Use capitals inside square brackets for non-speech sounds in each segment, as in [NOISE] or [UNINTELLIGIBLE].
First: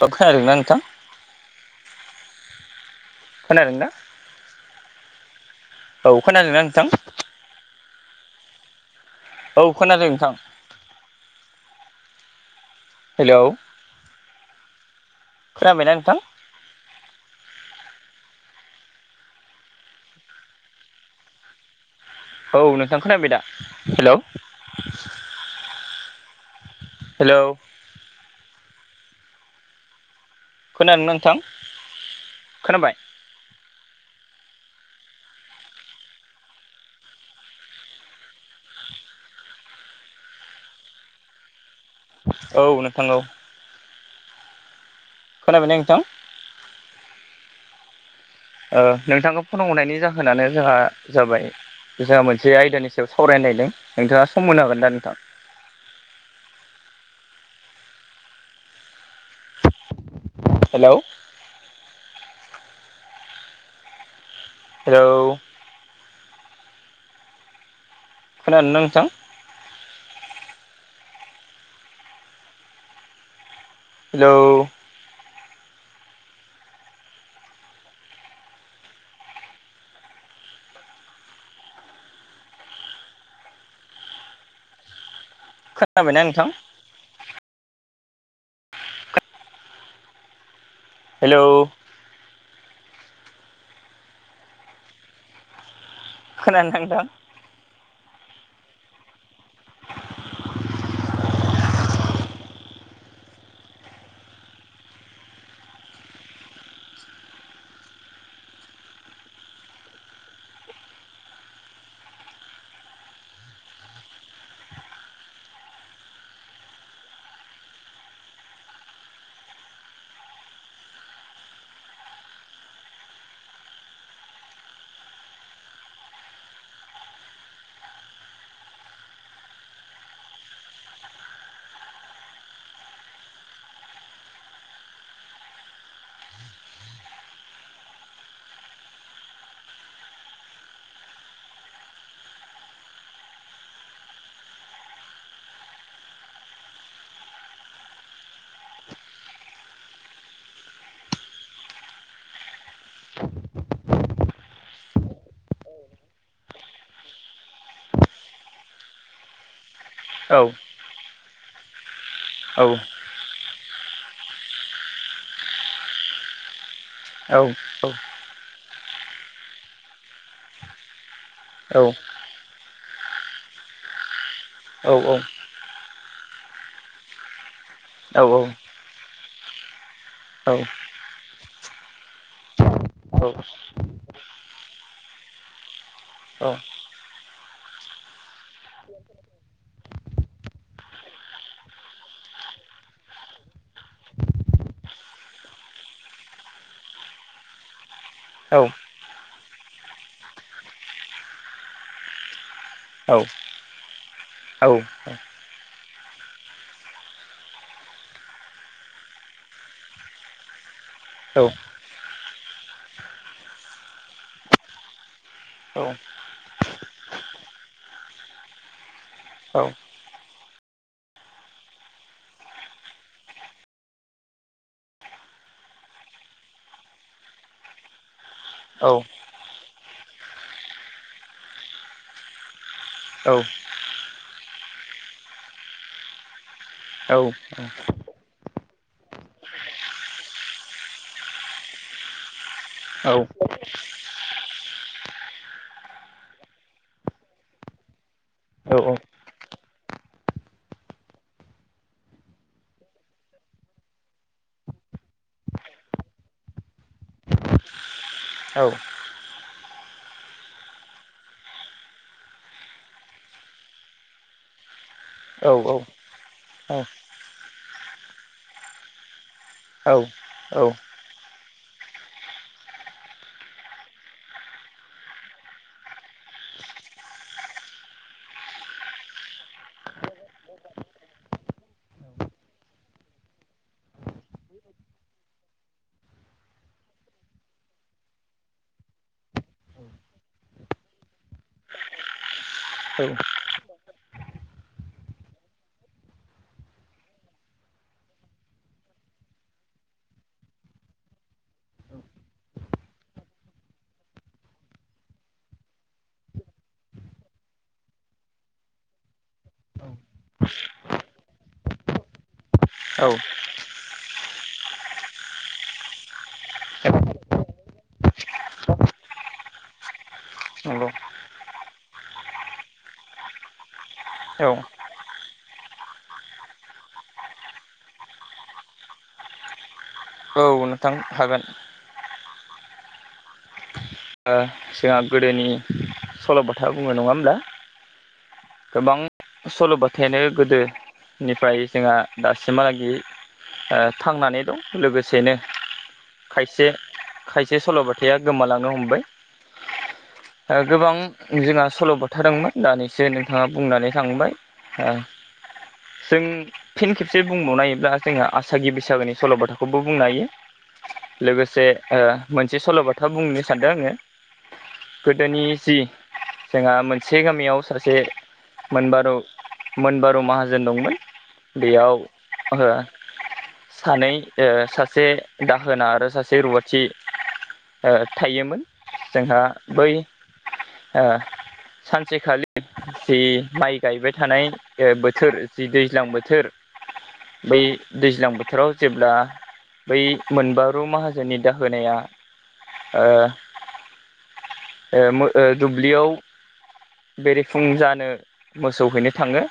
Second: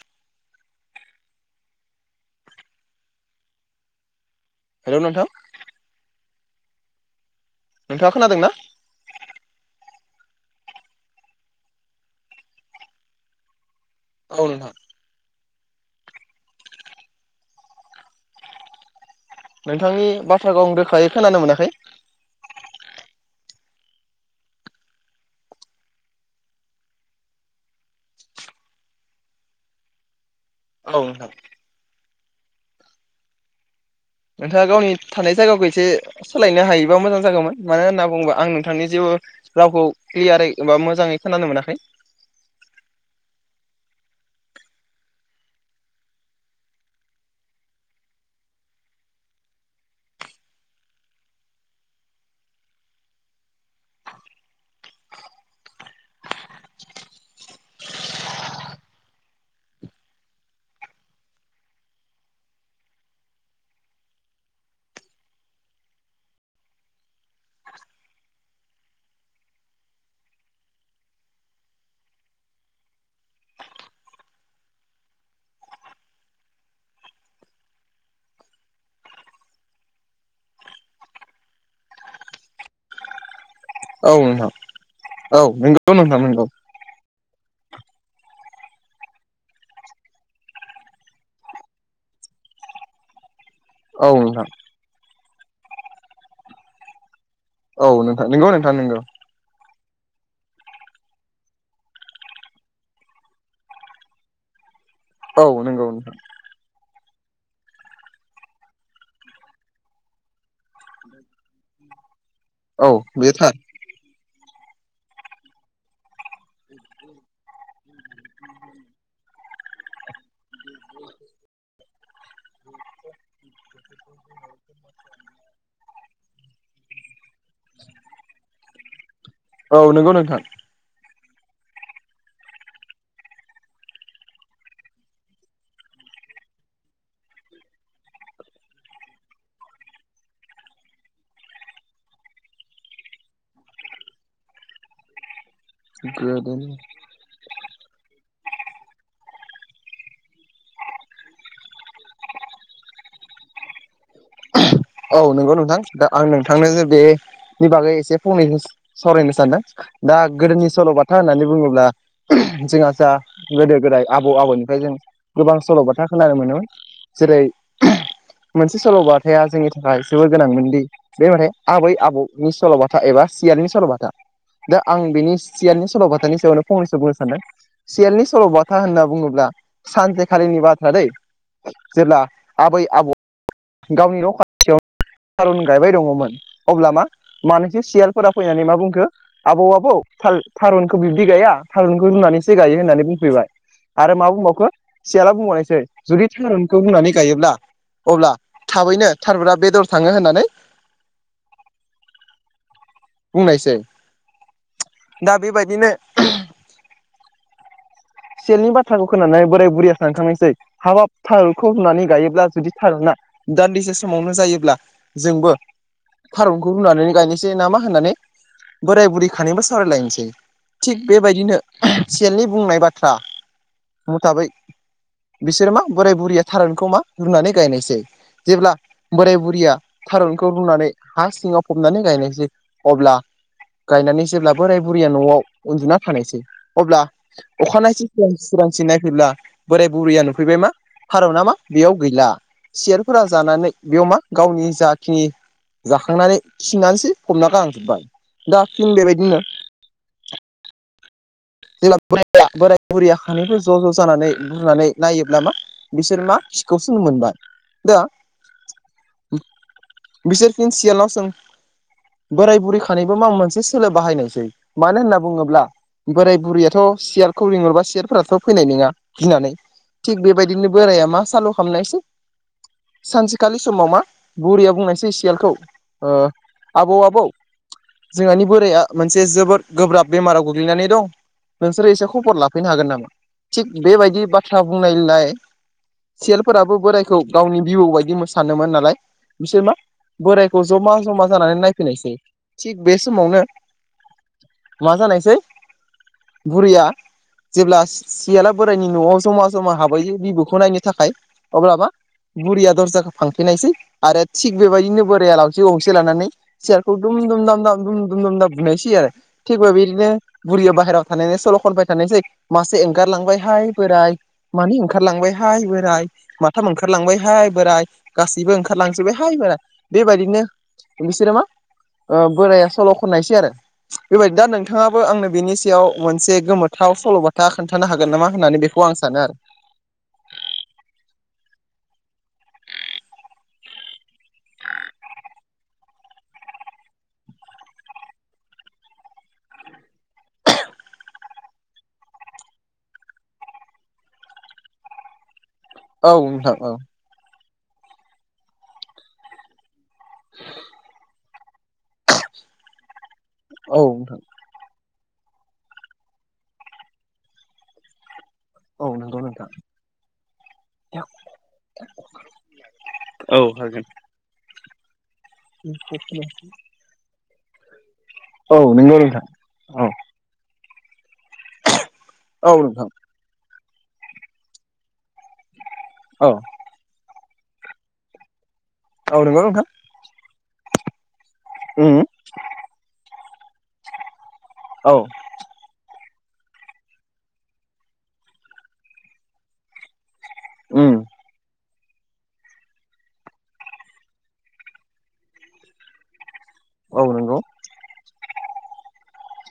दाबखोन ना नोंथां? खोनादोंना। हेल' नोंथां। औ खोनादों ना नोंथां? नोंथाङा खोनादों ना? औ खोनादों नोंथां। हेल'। औ नोंथां। खोनाबायना नोंथां? नोंथांनि बाथ्राखौ आं रोखायै खोनानो मोनाखै? औ नोंथां खोनाबाय दा हेल'। हेलौ। खोनादों नोंथां खोनाबाय? नोंथाङा गावनि थानाय जायगाखौ एसे सोलायनो हायोबा मोजां जागौमोन मानो होनना बुङोबा आं नोंथांनि जेबो रावखौ क्लियारै एबा मोजाङै खोनानो मोनाखै। औ नोंथां औ। खोनाय नोंथां? ओ नोंथाङा फन हनायनि जाहोनानो जोंहा जाबाय जोंहा मोनसे आयदानि सायाव सावराय नायदों नोंथाङा सम मोनो हागोन दा नोंथां? हेल'। हेल'। खोनादों ना नोंथां। हेलौ औ नोंथां औ नंगौ नोंथां नंगौ हेल' औ नोंथां। खोनानो थांदों औ नोंथ नोंगौ नोंथां नोंगौ [INAUDIBLE] औ नंगौ नोंथ औ बेयो थार [INAUDIBLE] [INAUDIBLE] औ नंगौ नोंथां। [INAUDIBLE] औ नंगौ नोंथां दा आं नोंथांनो बेनि बागै एसे फंनैसो सावरायनो सानदों दा औ गोदोनि सल'बाथा होननानै बुङोब्ला औ जोंहा जा गोदो गोदाय आबौ आबौनिफ्राय जों गोबां सल'बाथा खोनानो मोनोमोन औ जेरै मोनसे सल'बाथाया जोंनि थाखाय जोबोर गोनांमोनदि बे माने औ आबै आबौनि सल'बाथा एबा सियलनि सल'बाथा दा औ आं बिनि सियालनि सल'बाथानि सायावनो फंनैसो बुंनो सानदों औ सियालनि सल'बाथा होनना बुङोब्ला सानसेे खालिनि बाथ्रा दै जेब्ला आबै आबौ औ गावनि र'खा थारुन गायबाय दङमोन अब्ला मा मानैसो सियालफोरा फैनानै मा बुंखो आबौ आबौ थारुनखौ बिब्दि गाया थारुनखौ रुनानैसो गायो होननानै बुंफैबाय आरो मा बुंबावखो सियाला बुंबावनोसै जुदि थारुनखौ होननानै गायोब्ला अब्ला औ थाबैनो थारबा बेदर थाङो होननानै औ बुंनायसै औ दा बेबायदिनो सेलनि बाथ्राखौ खोनानानै बोराय बुरैया सानखांनायसै हाब थालखौ होननानै गायोब्ला जुदि थारोना, दान्दिसे समावनो जायोब्ला जोंबो थारुनखौ रुनानै गायनोसै ना मा होननानै बोराय बुरैखानिबो सावरायलायनोसै थिग बेबायदिनो सेलनि बुंनाय बाथ्रा आ मुथाबै बिसोर मा बोराय बुरिया थारुनखौ मा रुनानै गायनायसै जेब्ला बोराय बुरिया थारुनखौ रुनानै हा सिङाव फबनानै गायनायसै अब्ला गायनानै जेब्ला बोराय बुरिया न'आव उन्दुना फानसै अब्ला अखानायनायसेां सोरां सि नायफैब्ला बोराय बुरैया नुफैबाय मा थार' न मा बेयाव गैला सियारफोरा जानानै बेयाव मा गावनि जाखिनि जाखांनानै थिननानैसो हमना गारांजोबबाय दा फिन बेबायदिनो जेब्ला बोर बोराय बुरै आखानिबो ज' ज' जानानै बुरनानै नायोब्ला मा बिसोर मा खिखौसो मोनबाय दा बिसोर फिन सियाल सों बोराय बुरिखानायबो माबा मोनसे सोलो बाहायनायसै मानो होनना बुङोब्ला बोराय बुरैयाथ' सियारखौ लिंहरबा सियारफोराथ' फैनाय नङा गिनानै थिग बेबायदिनो बोराया मा सालु खालामनायसै सानसेखालि समाव मा बुरिया बुंनायसै सियालखौ ओ आबौ आबौ जोंहानि बोराया मोनसे जोबोद गोब्राब बेमाराव गोग्लैनानै दं नोंसोरो एसे खबर लाफैनो हागोन नामा थिग बेबायदि बाथ्रा बुंनायलाय सिमालफोराबो बोरायखौ गावनि भिउ बायदि सानोमोन नालाय बिसोर मा बोरायखौ जमा जमा जानानै नायफैनायसै थिग बे समावनो मा जानायसै, बुरैया जेब्ला सियाला बोराइनि न'आव जमा जमा हाबयो बिबौखौ नायनो थाखाय, अब्लाबो मा बुरिया दरजाखौ फांफेरनायसै आरो थिग बेबायदिनो बोराया लावथि गंसे लानानै सियार खौ दुम दुम दाम दाम दुम दुम दाम दाम बुनाय सै आरो। थिगबा बिदिनो बुरियाव बाहेरायाव थानायनि सल' खनबाय थानायसै मासे एंगारलांबायहाय बोराय मानै ओंखारलांबायहाय बोराय, माथाम ओंखारलांबायहाय बोराय, गासैबो ओंखारलांजोबबायहाय बोराय, बेबायदिनो नंगौ बिसोरो मा बोराया सल' खननायसै आरो। बेबायदि दा औ नोंथाङाबो आंनो बिनि सायाव मोनसे गोमोथाव सल'बाथा खोन्थानो हागोन नामा होननानै बेखौ आं सानो आरो। नोंथां हागोन। ओ जोंहा गोदोनि सल'बाथा बुंङो, नङा होमब्ला। गोबां सल'बाथायानो गोदो निफ्राय जोंहा दासिमहालागि ओ थांनानै दं। लोगोसेनो आरो औ नोंथां औ खायसे खायसे सल'बाथाया गोमालांनो हमबाय। गोबां जोंहा सल'बाथा दंमोन। दानैसो नोंथाङा औ बुंनानै नोंथां थांबाय। ओ जों फिन खेबसे बुंबावनायोब्ला जोंहा आसागि औ बैसागोनि नंगौ नोंथां सल'बाथाखौबो बुंनो हायो। लोगोसे ओ मोनसे सल'बाथा बुंनो सानदों आङो। गोदोनि जि जोंहा मोनसे गामियाव सासे औ नंगौ मोनबारु नोंथां औ मोनबारु माहाजोन दंमोन बेयाव औ नोंथां सानै ओ सासे दाहोना आरो औ सासे रुवाथि ओ थायोमोन औ जोंहा नंगौ नोंथां बै ओ उम सानसेखालि जि माइ गायबाय थानाय ओ औ बोथोर। जि दैज्लां बोथोर, बै दैज्लां बोथोराव जेब्ला बै मोनबारु उम माहाजोननि दाहोनाया ओ ओ मो दुब्लियाव औ नंगौ बेरेफुंजानो मोसौ हैनो थाङो,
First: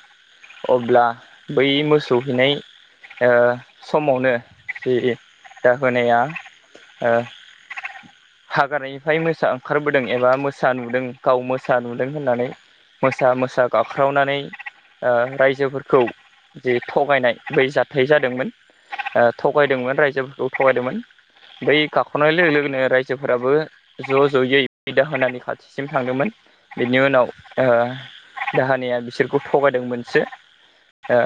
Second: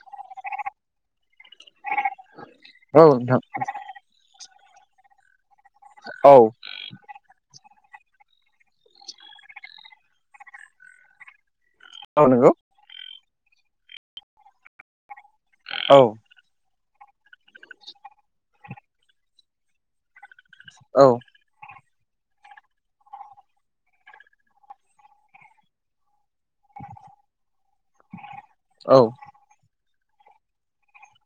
अब्ला बै मोसौ हैनाय औ नोंथां समावनो बे दाहोनाया औ ओ हाग्रानिफ्राय मोसा ओंखारबोदों एबा मोसा नुदों गाव मोसा नुदों औ होननानै नंगौ मोसा मोसा गाख्रावनानै ओ राय औ राजोफोरखौ जे थगायनाय, बै जाथाय जादोंमोन ओ थगायदोंमोन रायजोफोरखौ थगायदोंमोन, औ बै गाख'नाय लोगो लोगोनो रायजोफोराबो ज' ज'यै बिदा होनानै खाथिसिम थांदोंमोन। बिनि उनाव, ओ औ दाहानिया बिसोरखौ थगायदोंमोनसो ओ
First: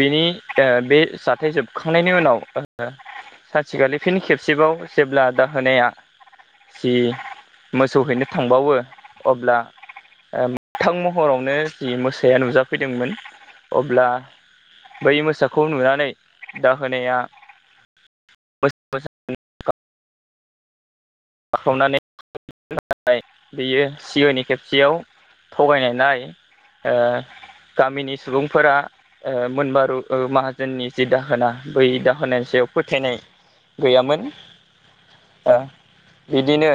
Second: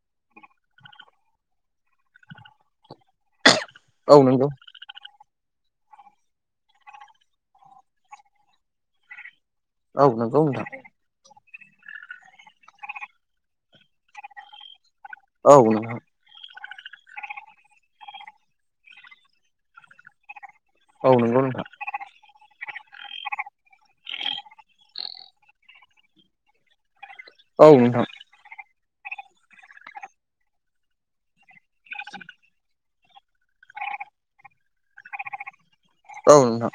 बिनि बे जाथाय जोबखांनायनि उनाव सानसेखालि औ फिन नंगौ खेबसेबाव जेब्ला दाहोनाया जि मोसौहैनो थांबावो, अब्ला औ नंगौ ओ नोंथां। मोगथां महरावनो जि मोसाया नुजाफैदोंमोन अब्ला बै मोसाखौ नंगौ नुनानै नोंथां दाहोनाया मोसा मोसा औ नोंथां औ नंगौ नोंथां बाखावनानै [UNINTELLIGIBLE] बियो सिगांनि खेबसेयाव थगायनाय नाय ओ औ नोंथां औ गामिनि सुबुंफोरा ओ मोनबारु माहाजोननि जि दाहोना बै दाहोनायनि सायाव फोथायनाय गैयामोन। ओ नोंथां बिदिनो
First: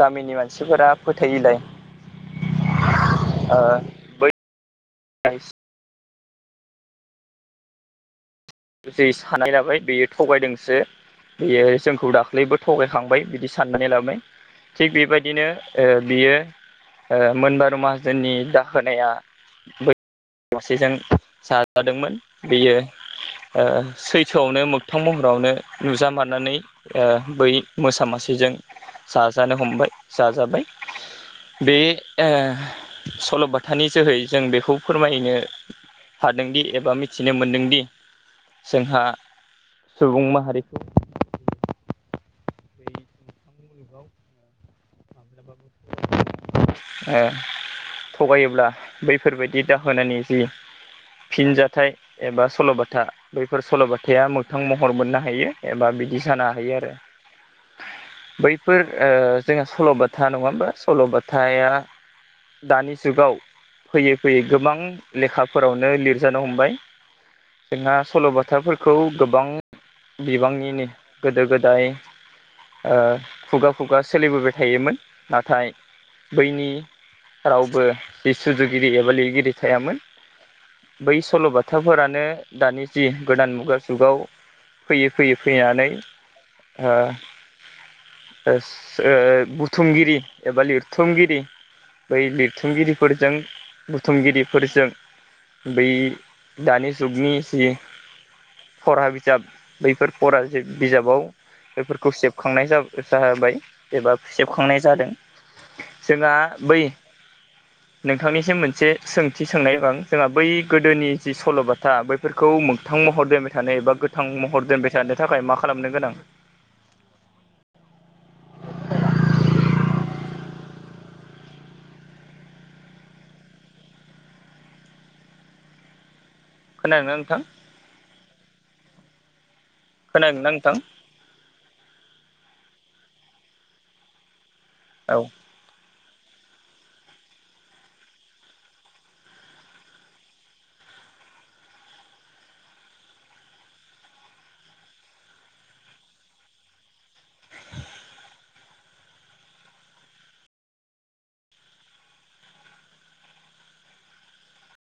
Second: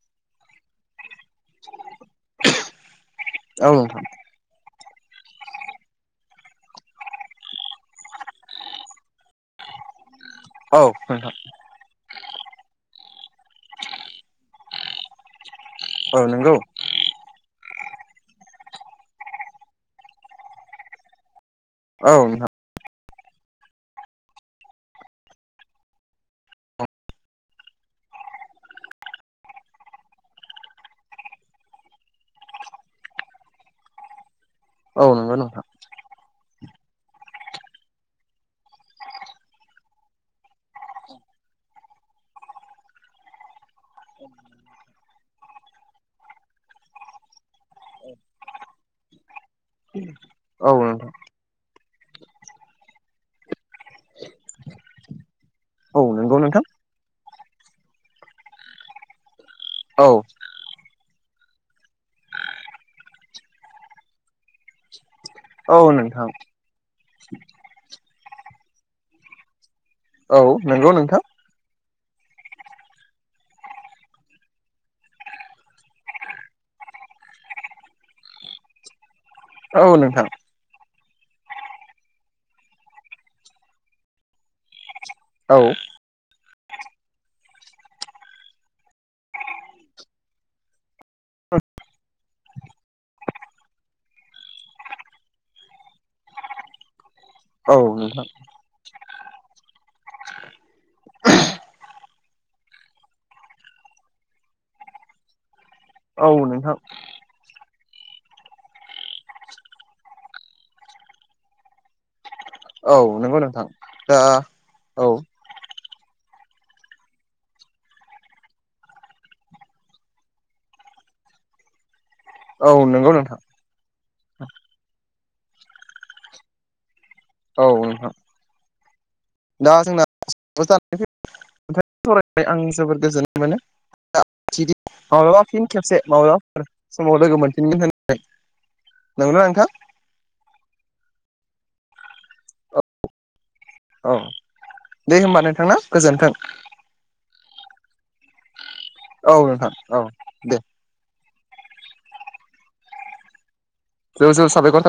गामिनि मानसिफोरा फोथायैलाय ओ औ बै [INAUDIBLE] जि सानाय लाबाय बेयो थगायदोंसो औ नोंथां बेयो जोंखौ दाख्लैबो थगायखांबाय बिदि साननानै लाबाय थिग बेबायदिनो ओ औ बियो नंगौ ओ मोनबारु माहाजोननि दाहोनाया। दसेजों औ साजादोंमोन नोंथां बेयो ओ सैथोआवनो मोगथां महरावनो नुजा मानानै ओ बै मोसा मासेजों जाजानो हमबाय जाजाबाय। बे ओ सल'बाथानि जोहै जों बेखौ औ फोरमायनो नंगौ नोंथां हादोंदि एबा मिथिनो मोनदोंदि जोंहा सुबुं माहारि थगायोब्ला बैफोरबायदि दाहोननि जि औ नोंथां फिनजथायाइ एबा सल'बाथा बैफोर सल'बाथाया मोगथां महर मोननो हायो एबा औ बिदि नंगौ जानो नोंथां हायो आरो बैफोर ओ जोंहा औ सल'बाथा नङा होमा सल'बाथाया दानि जुगाव फैयै फैयै गोबां औ लेखाफोरावनो नोंथां लिरजानो हमबाय। जोंहा सल'बाथाफोरखौ गोबां औ बिबांनिनो नंगौ नोंथां गोदो गोदाय खुगा खुगा सोलिबोबाय थायोमोन नाथाय बैनि रावबो जि सुजुगिरि एबा लिरगिरि औ थायामोन। नोंथां बै सल'बाथाफोरानो दानि जि गोदान मुगा जुगाव फैयै फैयै औ फैनानै ओ ओ बुथुमगिरि एबा लिर थुमगिरि बै लिरथुमगिरिफोरजों बुथुमगिरिफोरजों बै दानि जुगनि जि औ नोंथां। फरा बिजाब बैफोर फरा बिजाबाव बेफोरखौ सेबखांनाय जाबाय एबा सेबखांनाय जादों। औ जोंहा नोंथां बै नोंथांनिसिम मोनसे सोंथि सोंनाय बां जोंहा बै गोदोनि जि सल'बाथा बै बेफोरखौ औ मोगथां महर नंगौ दोनबाय नोंथां थानो एबा दा गोथां महर दोनबाय औ थानो थाखाय मा खालामनो गोनां? औ नंगौ नोंथां। खोनादोंना नोंथां? औ नोंथां। दा जोंना खोनादोंना नोंथां? सावरायनानै आं जोबोर गोजोननाय औ मोनो फिन खेबसे माब्लाबाफोर समाव लोगो मोनफिनगोन होननानै। नोंगौना नोंथां। औ औ दे होमबा नोंथां ना गोजोन्थों। औ नोंथां औ दे। ज ज सबायखर थाबाय।